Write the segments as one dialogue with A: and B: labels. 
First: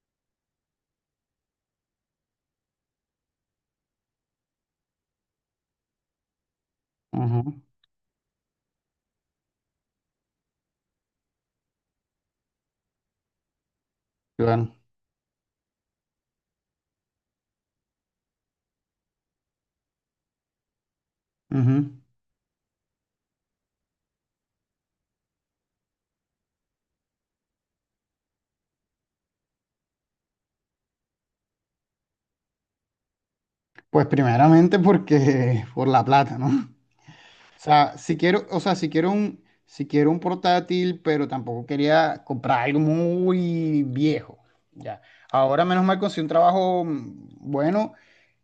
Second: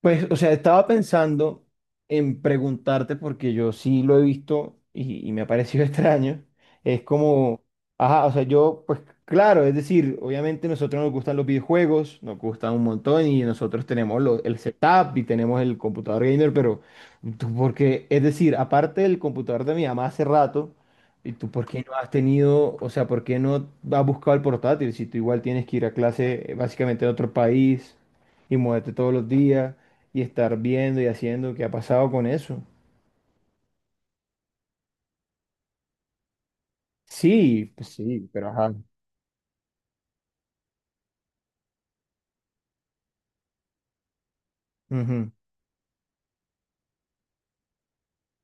A: Pues, o sea, estaba pensando en preguntarte, porque yo sí lo he visto y me ha parecido extraño. Es
B: Ujú,
A: como, ajá, o sea, yo, pues claro, es decir, obviamente nosotros nos gustan los videojuegos, nos gustan un montón y nosotros tenemos el
B: claro.
A: setup y tenemos el computador gamer, pero tú, porque, es decir, aparte del computador de mi mamá hace rato, ¿y tú por qué no
B: Ujú.
A: has tenido, o sea, por qué no has buscado el portátil si tú igual tienes que ir a clase básicamente en otro país y muévete todos los días? Y estar viendo y haciendo qué ha pasado con eso.
B: Pues primeramente porque por la plata, ¿no? O
A: Sí, pues
B: sea, si
A: sí,
B: quiero,
A: pero
B: o
A: ajá.
B: sea, si quiero un, si quiero un portátil, pero tampoco quería comprar algo muy viejo. Ya.
A: Ujú,
B: Ahora menos mal conseguí un trabajo bueno,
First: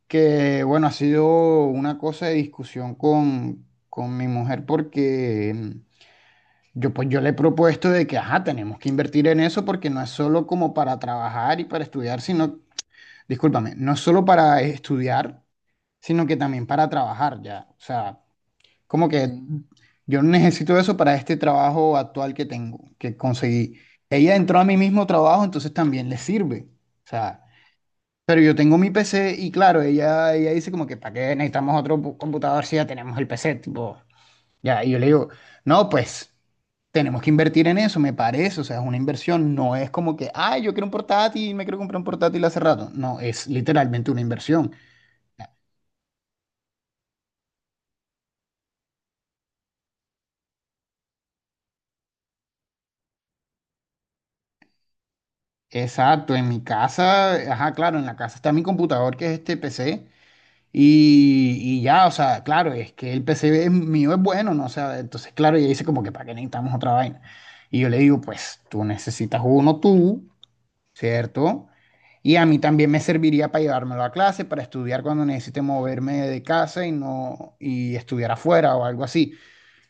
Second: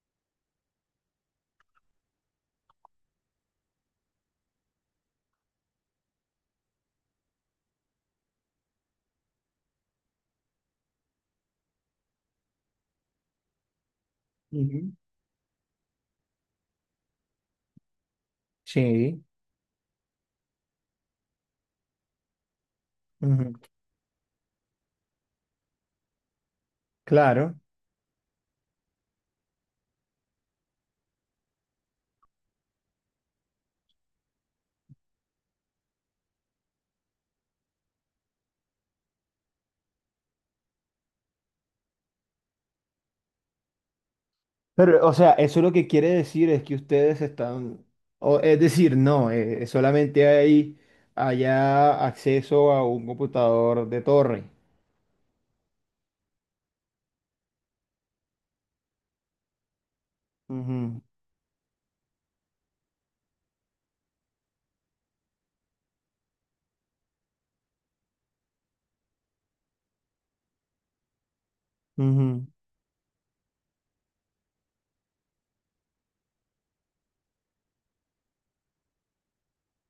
B: que bueno, ha sido una cosa de discusión con mi mujer porque yo pues yo le he propuesto de que, ajá, tenemos que invertir en eso porque no es solo como para trabajar y para estudiar, sino discúlpame, no solo para
A: ujú.
B: estudiar, sino que también para trabajar ya. O sea, como
A: Sí,
B: que yo necesito eso para este trabajo actual que tengo, que
A: ujú,
B: conseguí. Ella entró a mi mismo trabajo, entonces también le sirve. O sea,
A: claro.
B: pero yo tengo mi PC y claro, ella dice como que, ¿para qué necesitamos otro computador si ya tenemos el PC? Tipo, ya, y yo le digo, no, pues tenemos que invertir en eso, me parece, o sea, es una inversión, no es como que, ay, yo quiero un portátil, me quiero comprar un portátil hace rato, no, es literalmente una inversión.
A: Pero, o sea, eso lo que quiere decir es que ustedes están, o, es decir, no, solamente hay allá acceso a un computador de torre.
B: Exacto, en mi casa, ajá, claro, en la casa está mi computador, que es este PC,
A: Ujú,
B: y ya, o sea, claro, es que el PC mío es bueno, ¿no? O sea, entonces, claro, ella dice como que, ¿para qué necesitamos otra vaina? Y yo le digo, pues tú necesitas uno tú, ¿cierto? Y
A: ujú.
B: a mí también me serviría para llevármelo a clase, para estudiar cuando necesite moverme de casa y no y estudiar afuera o algo así.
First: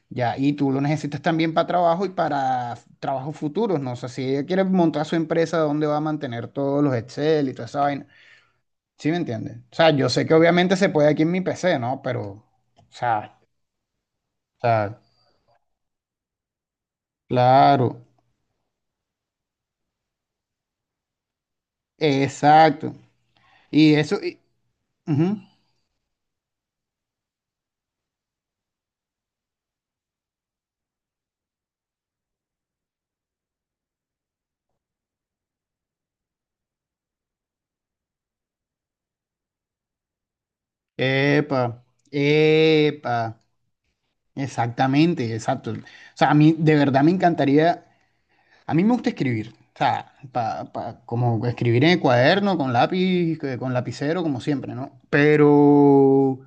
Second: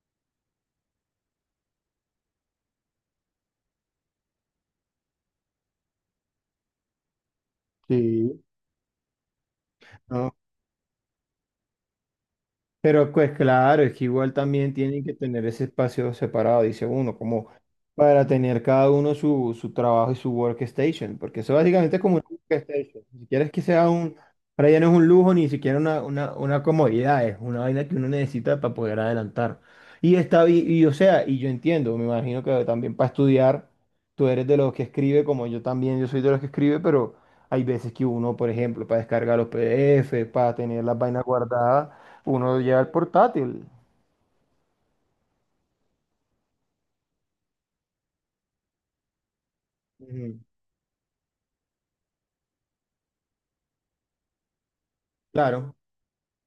B: Ya, y tú lo necesitas también para trabajo y para trabajos futuros, ¿no? O sea, si ella quiere montar su empresa, ¿dónde va a mantener todos los Excel y toda esa vaina?
A: Sí.
B: ¿Sí me entiendes? O sea, yo sé que
A: ¿No?
B: obviamente se puede aquí en mi PC, ¿no? Pero,
A: Pero pues
B: sea,
A: claro, es que igual
B: o
A: también
B: sea,
A: tienen que tener ese espacio separado, dice uno, como
B: claro,
A: para tener cada uno su trabajo y su workstation, porque eso básicamente es como una
B: exacto.
A: workstation. Ni siquiera es que sea
B: Y
A: un,
B: eso,
A: para ella no es un lujo,
B: ujú.
A: ni siquiera una, una comodidad, es una vaina que uno necesita para poder adelantar. Y está, y, o sea, y yo entiendo, me imagino que también para estudiar, tú eres de los que escribe, como yo también, yo soy de los que escribe, pero hay veces que uno, por ejemplo, para descargar los PDF, para tener las vainas
B: Epa,
A: guardadas uno lleva el
B: epa.
A: portátil.
B: Exactamente, exacto. O sea, a mí de verdad me encantaría, a mí me gusta escribir, o sea,
A: Ujú,
B: como escribir en el cuaderno, con lápiz, con lapicero, como siempre, ¿no?
A: claro,
B: Pero,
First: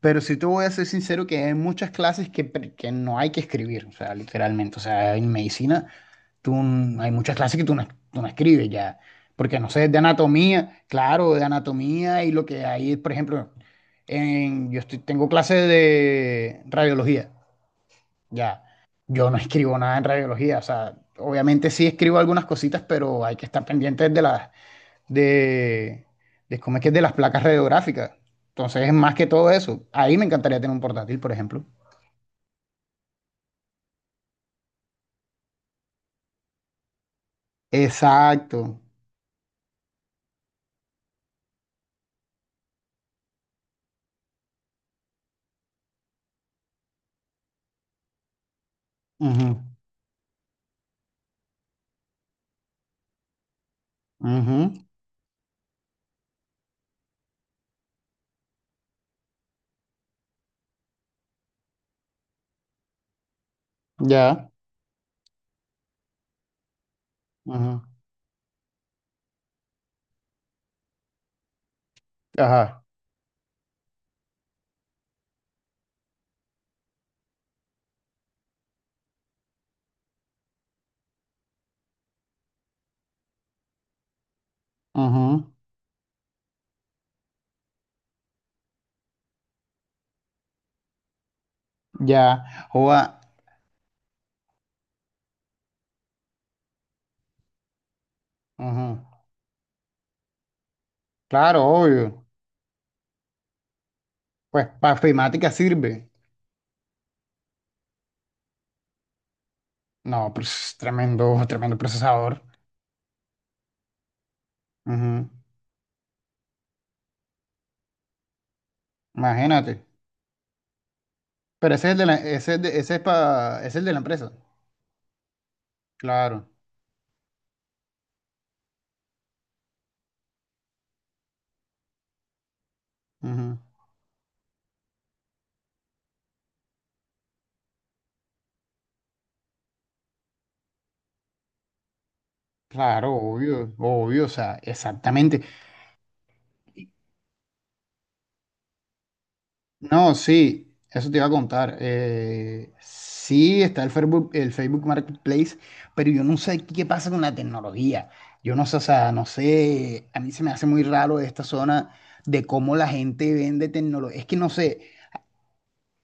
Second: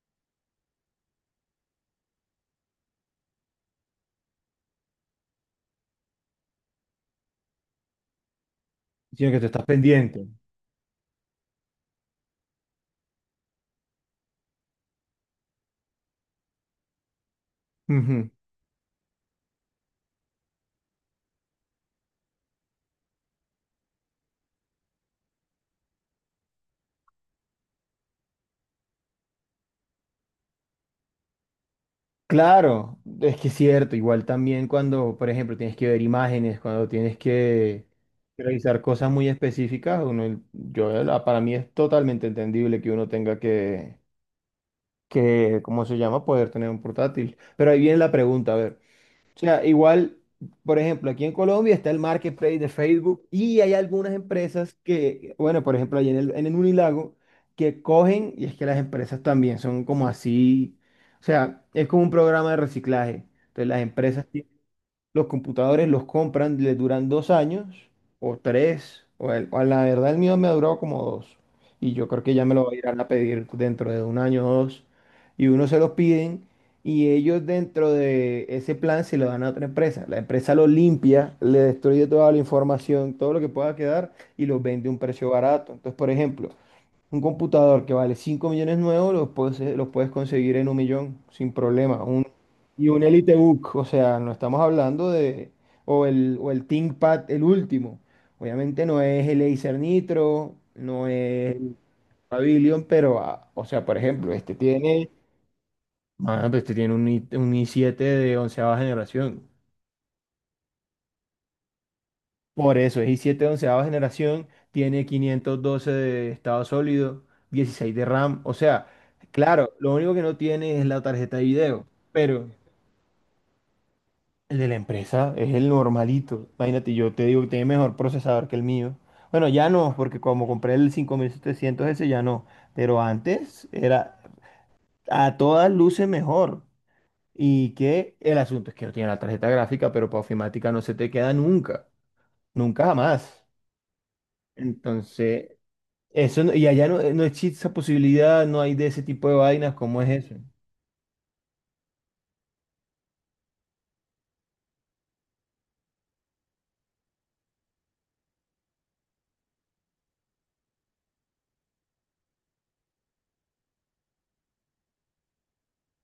B: pero sí te voy a ser sincero que hay muchas clases que, que no hay que escribir, o sea, literalmente, o sea, en medicina tú, hay muchas clases que tú no, escribes ya,
A: sino que tú
B: porque
A: estás
B: no sé, de
A: pendiente.
B: anatomía, claro, de anatomía y lo que hay, por ejemplo, tengo clases de radiología.
A: Ujú,
B: Ya, yo no escribo nada en radiología, o sea, obviamente sí escribo algunas cositas, pero hay que estar pendientes de las, de, de cómo es que es de las placas radiográficas. Entonces, es más que todo eso. Ahí me encantaría tener un portátil, por ejemplo.
A: claro, es que es cierto, igual también cuando, por ejemplo, tienes que ver imágenes, cuando tienes que
B: Exacto.
A: revisar cosas muy específicas, uno, yo, para mí es totalmente entendible que uno tenga que, ¿cómo se llama? Poder tener un portátil. Pero ahí viene la pregunta, a ver. O
B: Ujú,
A: sea, igual, por ejemplo, aquí en Colombia está el marketplace de Facebook y hay algunas
B: ujú,
A: empresas que, bueno, por ejemplo, allí en el Unilago, que cogen, y es que las empresas también son como así, o sea, es como un programa de reciclaje. Entonces, las empresas
B: ya.
A: los computadores los compran, les duran 2 años
B: Ujú,
A: o tres, o, o la verdad el mío me ha durado como dos. Y yo creo que ya me lo
B: ajá.
A: irán a pedir dentro de un año o dos. Y uno se los piden y ellos dentro de ese plan se lo dan a otra empresa. La empresa lo limpia, le destruye toda la información, todo lo que pueda quedar y los vende a un precio
B: Ujú,
A: barato. Entonces, por ejemplo, un computador que vale 5 millones nuevos los puedes, conseguir en un millón sin problema.
B: ya.
A: Y
B: Joda,
A: un EliteBook, o sea, no estamos hablando de... O el ThinkPad, el último. Obviamente no
B: ujú.
A: es el Acer Nitro, no es
B: Claro,
A: el
B: obvio.
A: Pavilion, pero, ah, o sea, por ejemplo, este
B: Pues para
A: tiene...
B: ofimática sirve.
A: Ah, pues este tiene un i7 de onceava generación.
B: No, pues tremendo, tremendo procesador.
A: Por eso, es i7 onceava generación, tiene
B: Ujú,
A: 512 de estado sólido, 16 de RAM. O sea, claro,
B: imagínate.
A: lo único que no tiene es la tarjeta de
B: Pero
A: video,
B: ese es el de la,
A: pero
B: ese es ese es es el de la empresa.
A: el de la empresa es el normalito.
B: Claro.
A: Imagínate, yo te digo que tiene mejor procesador que el mío. Bueno, ya no, porque como compré el 5700 ese, ya no. Pero
B: Ujú.
A: antes era a todas luces mejor. Y que el asunto es que no tiene la tarjeta gráfica, pero para ofimática no se te queda nunca, nunca
B: Claro,
A: jamás.
B: obvio, obvio, o sea, exactamente.
A: Entonces, Eso no- y allá
B: Y-
A: no, no existe esa posibilidad, no hay de ese tipo de vainas, ¿cómo es
B: No,
A: eso?
B: sí, eso te iba a contar. Sí, está el Facebook Marketplace, pero yo no sé qué pasa con la tecnología. Yo no sé, o sea, no sé, a mí se me hace muy raro esta zona de cómo la gente vende tecnología. Es que no sé,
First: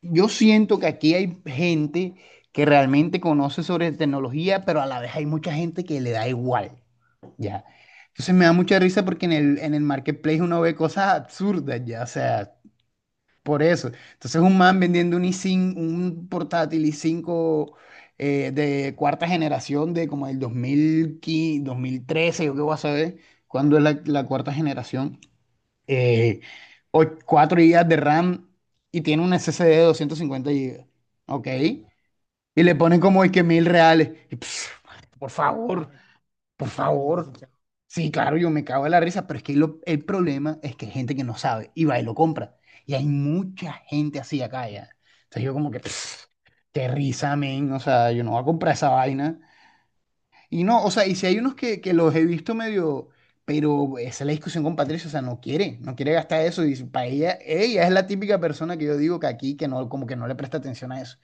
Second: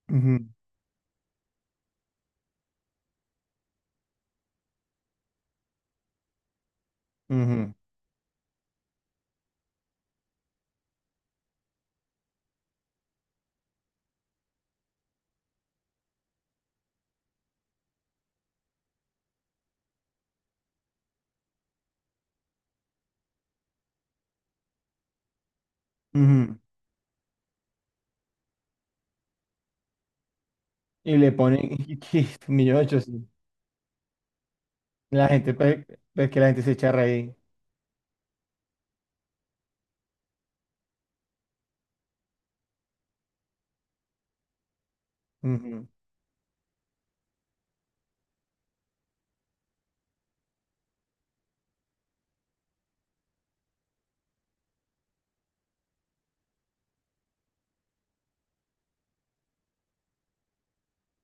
B: yo
A: Ujú,
B: siento que aquí hay gente que realmente conoce sobre tecnología, pero a la vez hay mucha gente que le da igual, ¿ya?
A: ujú,
B: Entonces me da mucha risa porque en el marketplace uno ve cosas absurdas, ¿ya? O sea, por eso. Entonces un man vendiendo un i5, un portátil i5 de cuarta generación de como el 2015, 2013, yo qué voy a saber cuándo es la, cuarta generación eh,
A: ujú.
B: 4 GB de RAM y tiene un SSD de 250 GB.
A: Y le
B: ¿Ok?
A: ponen
B: Y le ponen como
A: 1.800.000.
B: es que 1000 reales. Y, pf,
A: La
B: por
A: gente, pues,
B: favor,
A: pues que la gente
B: por
A: se charra
B: favor.
A: ahí.
B: Sí, claro, yo me cago en la risa, pero es que el problema es que hay gente que no sabe y va y lo compra. Y hay mucha gente así acá ya. Entonces yo como que,
A: Ujú.
B: pf, qué risa, men. O sea, yo no voy a comprar esa vaina. Y no, o sea, y si hay unos que los he visto medio, pero esa es la discusión con Patricia, o sea, no quiere gastar eso. Y para ella, ella es la típica persona que yo digo que aquí, que no, como que no le presta atención a eso.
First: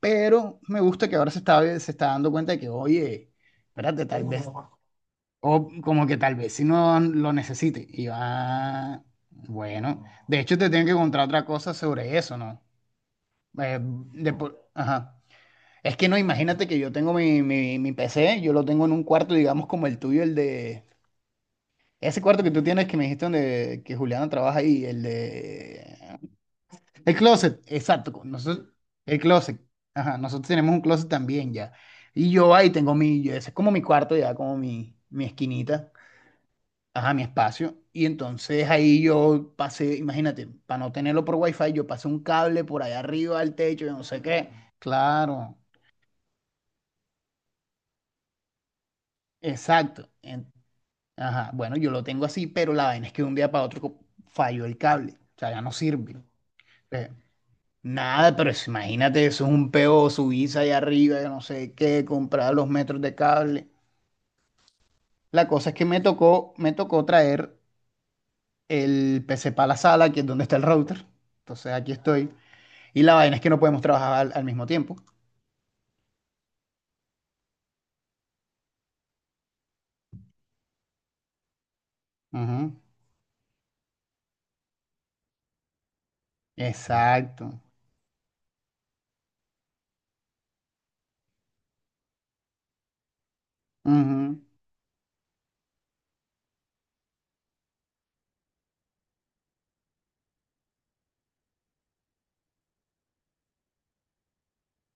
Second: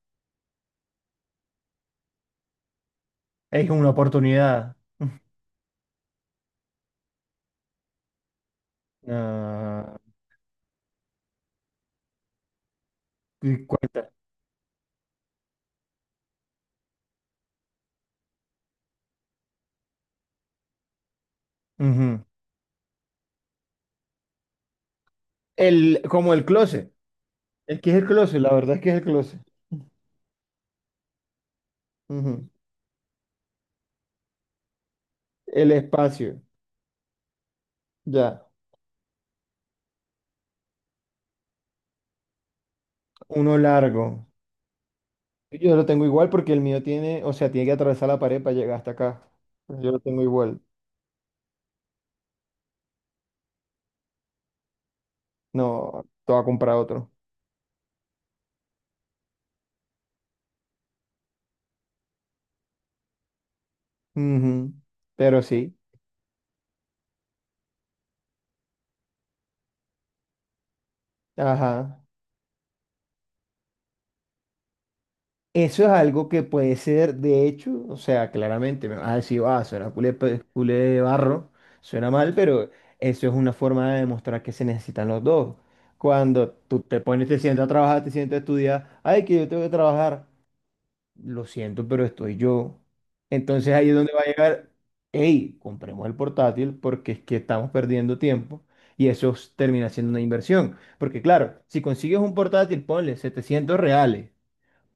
B: Pero me gusta que ahora se está dando cuenta de que, oye,
A: Es una
B: espérate, tal vez,
A: oportunidad.
B: o como que tal vez si no lo necesite. Y va,
A: Ah,
B: bueno, de hecho te tengo que contar otra cosa sobre eso, ¿no?
A: y cuenta.
B: Ajá. Es que no, imagínate que yo tengo mi PC, yo lo tengo en un cuarto, digamos, como el tuyo, el de.
A: Ujú.
B: Ese cuarto que tú tienes que me dijiste donde que Juliana trabaja ahí, el de.
A: Como el closet.
B: El closet,
A: El que es el
B: exacto, con
A: closet, la
B: nosotros,
A: verdad es que es el
B: el
A: closet.
B: closet. Ajá, nosotros tenemos un closet también ya. Y
A: Ujú.
B: yo ahí tengo mi. Ese es como mi cuarto ya, como mi
A: El
B: esquinita.
A: espacio.
B: Ajá, mi espacio. Y
A: Ya.
B: entonces ahí yo pasé, imagínate, para no tenerlo por wifi, yo pasé un cable por allá arriba al
A: Uno
B: techo, yo no sé
A: largo.
B: qué. Claro,
A: Yo lo tengo igual porque el mío tiene, o sea, tiene que atravesar la pared para llegar hasta acá. Yo lo
B: exacto.
A: tengo igual.
B: Ajá, bueno, yo lo tengo así, pero la vaina es que de un día para otro falló el cable, o sea, ya no
A: No,
B: sirve.
A: te voy a comprar otro.
B: Eh, nada, pero eso, imagínate, eso es un peo, subirse allá arriba, yo no sé qué, comprar los metros de cable.
A: Ujú, pero
B: La cosa
A: sí,
B: es que me tocó traer el PC para la sala, que es donde está el router. Entonces aquí
A: ajá.
B: estoy. Y la vaina es que no podemos trabajar al mismo tiempo.
A: Eso es algo que puede ser, de hecho, o sea, claramente me vas a decir, ah, suena culé, culé de barro, suena mal, pero
B: Ujú,
A: eso es una forma de demostrar que se necesitan los dos. Cuando tú te pones, te
B: exacto.
A: sientas a trabajar, te sientas a estudiar, ay, que yo tengo que trabajar. Lo siento, pero estoy yo. Entonces ahí es donde va a
B: Ujú,
A: llegar, hey, compremos el portátil porque es que estamos perdiendo tiempo y eso termina siendo una inversión. Porque claro, si consigues un portátil, ponle 700 reales,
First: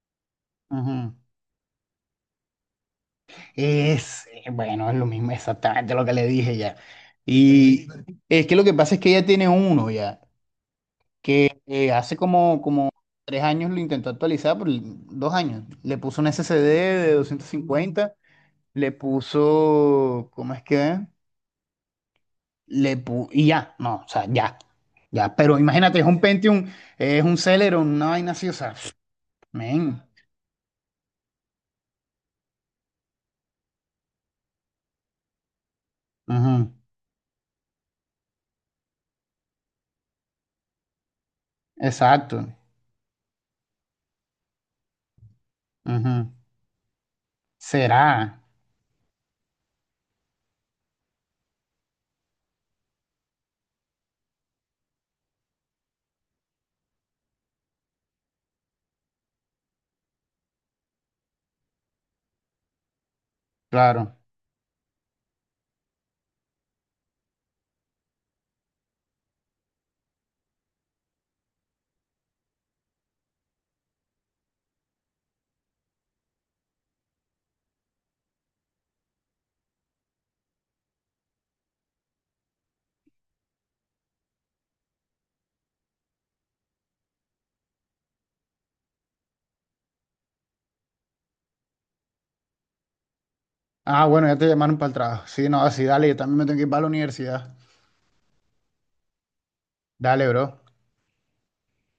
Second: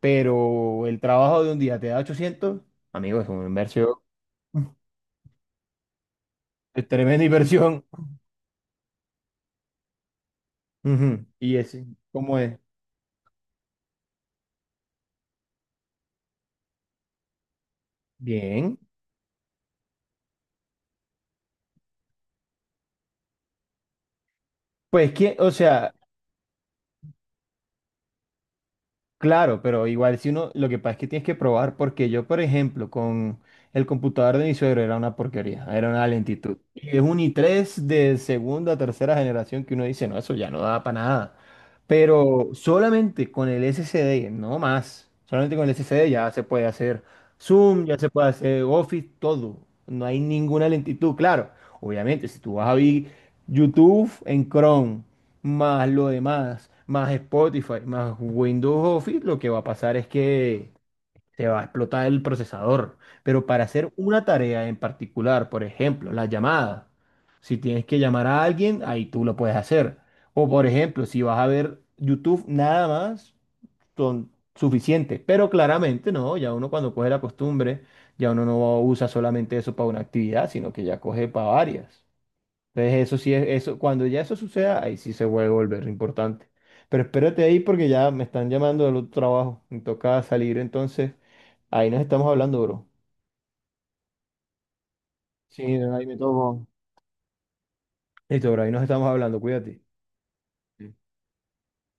A: pero el
B: ujú.
A: trabajo de un día te da 800 amigo, es una inversión,
B: Es, bueno, es lo mismo, exactamente lo que le dije ya.
A: es tremenda inversión.
B: Sí, y es que lo que pasa es que ella tiene uno ya.
A: Ujú. Y ese,
B: Hace
A: ¿cómo es?
B: como 3 años lo intentó actualizar, por 2 años. Le puso un SSD de 250
A: Bien.
B: le puso, ¿cómo es que? ¿Es? Y ya, no, o sea, ya,
A: Pues que,
B: ya.
A: o
B: Pero
A: sea,
B: imagínate, es un Pentium, es un Celeron, una vaina así, o sea,
A: claro, pero
B: men.
A: igual si uno, lo que pasa es que tienes que probar, porque yo, por ejemplo, con el computador de mi suegro era una porquería, era una lentitud.
B: Ujú,
A: Y es un i3 de segunda, tercera generación que uno dice, no, eso ya no da para nada.
B: exacto.
A: Pero solamente con el SSD, no más, solamente con el SSD ya
B: Ujú.
A: se puede hacer Zoom, ya se puede
B: Será,
A: hacer Office, todo. No hay ninguna lentitud, claro. Obviamente, si tú vas a ver YouTube en Chrome, más lo demás, más Spotify, más Windows Office, lo que va a pasar es que se va a explotar el procesador. Pero para hacer
B: claro.
A: una tarea en particular, por ejemplo, la llamada, si tienes que llamar a alguien, ahí tú lo puedes hacer. O por ejemplo, si vas a ver YouTube nada más, son suficientes. Pero claramente no, ya uno cuando coge la costumbre, ya uno no usa solamente eso para una actividad, sino que ya coge para varias. Entonces eso sí es, eso, cuando ya eso suceda, ahí sí se vuelve a volver importante. Pero espérate ahí porque ya me están llamando del otro trabajo. Me toca salir entonces. Ahí nos estamos hablando, bro.
B: Ah, bueno, ya te llamaron para el trabajo. Sí,
A: Sí,
B: no, sí,
A: ahí
B: dale, yo
A: me
B: también me tengo que
A: tomo.
B: ir para la universidad.
A: Listo, bro, ahí nos estamos hablando, cuídate.
B: Dale, bro.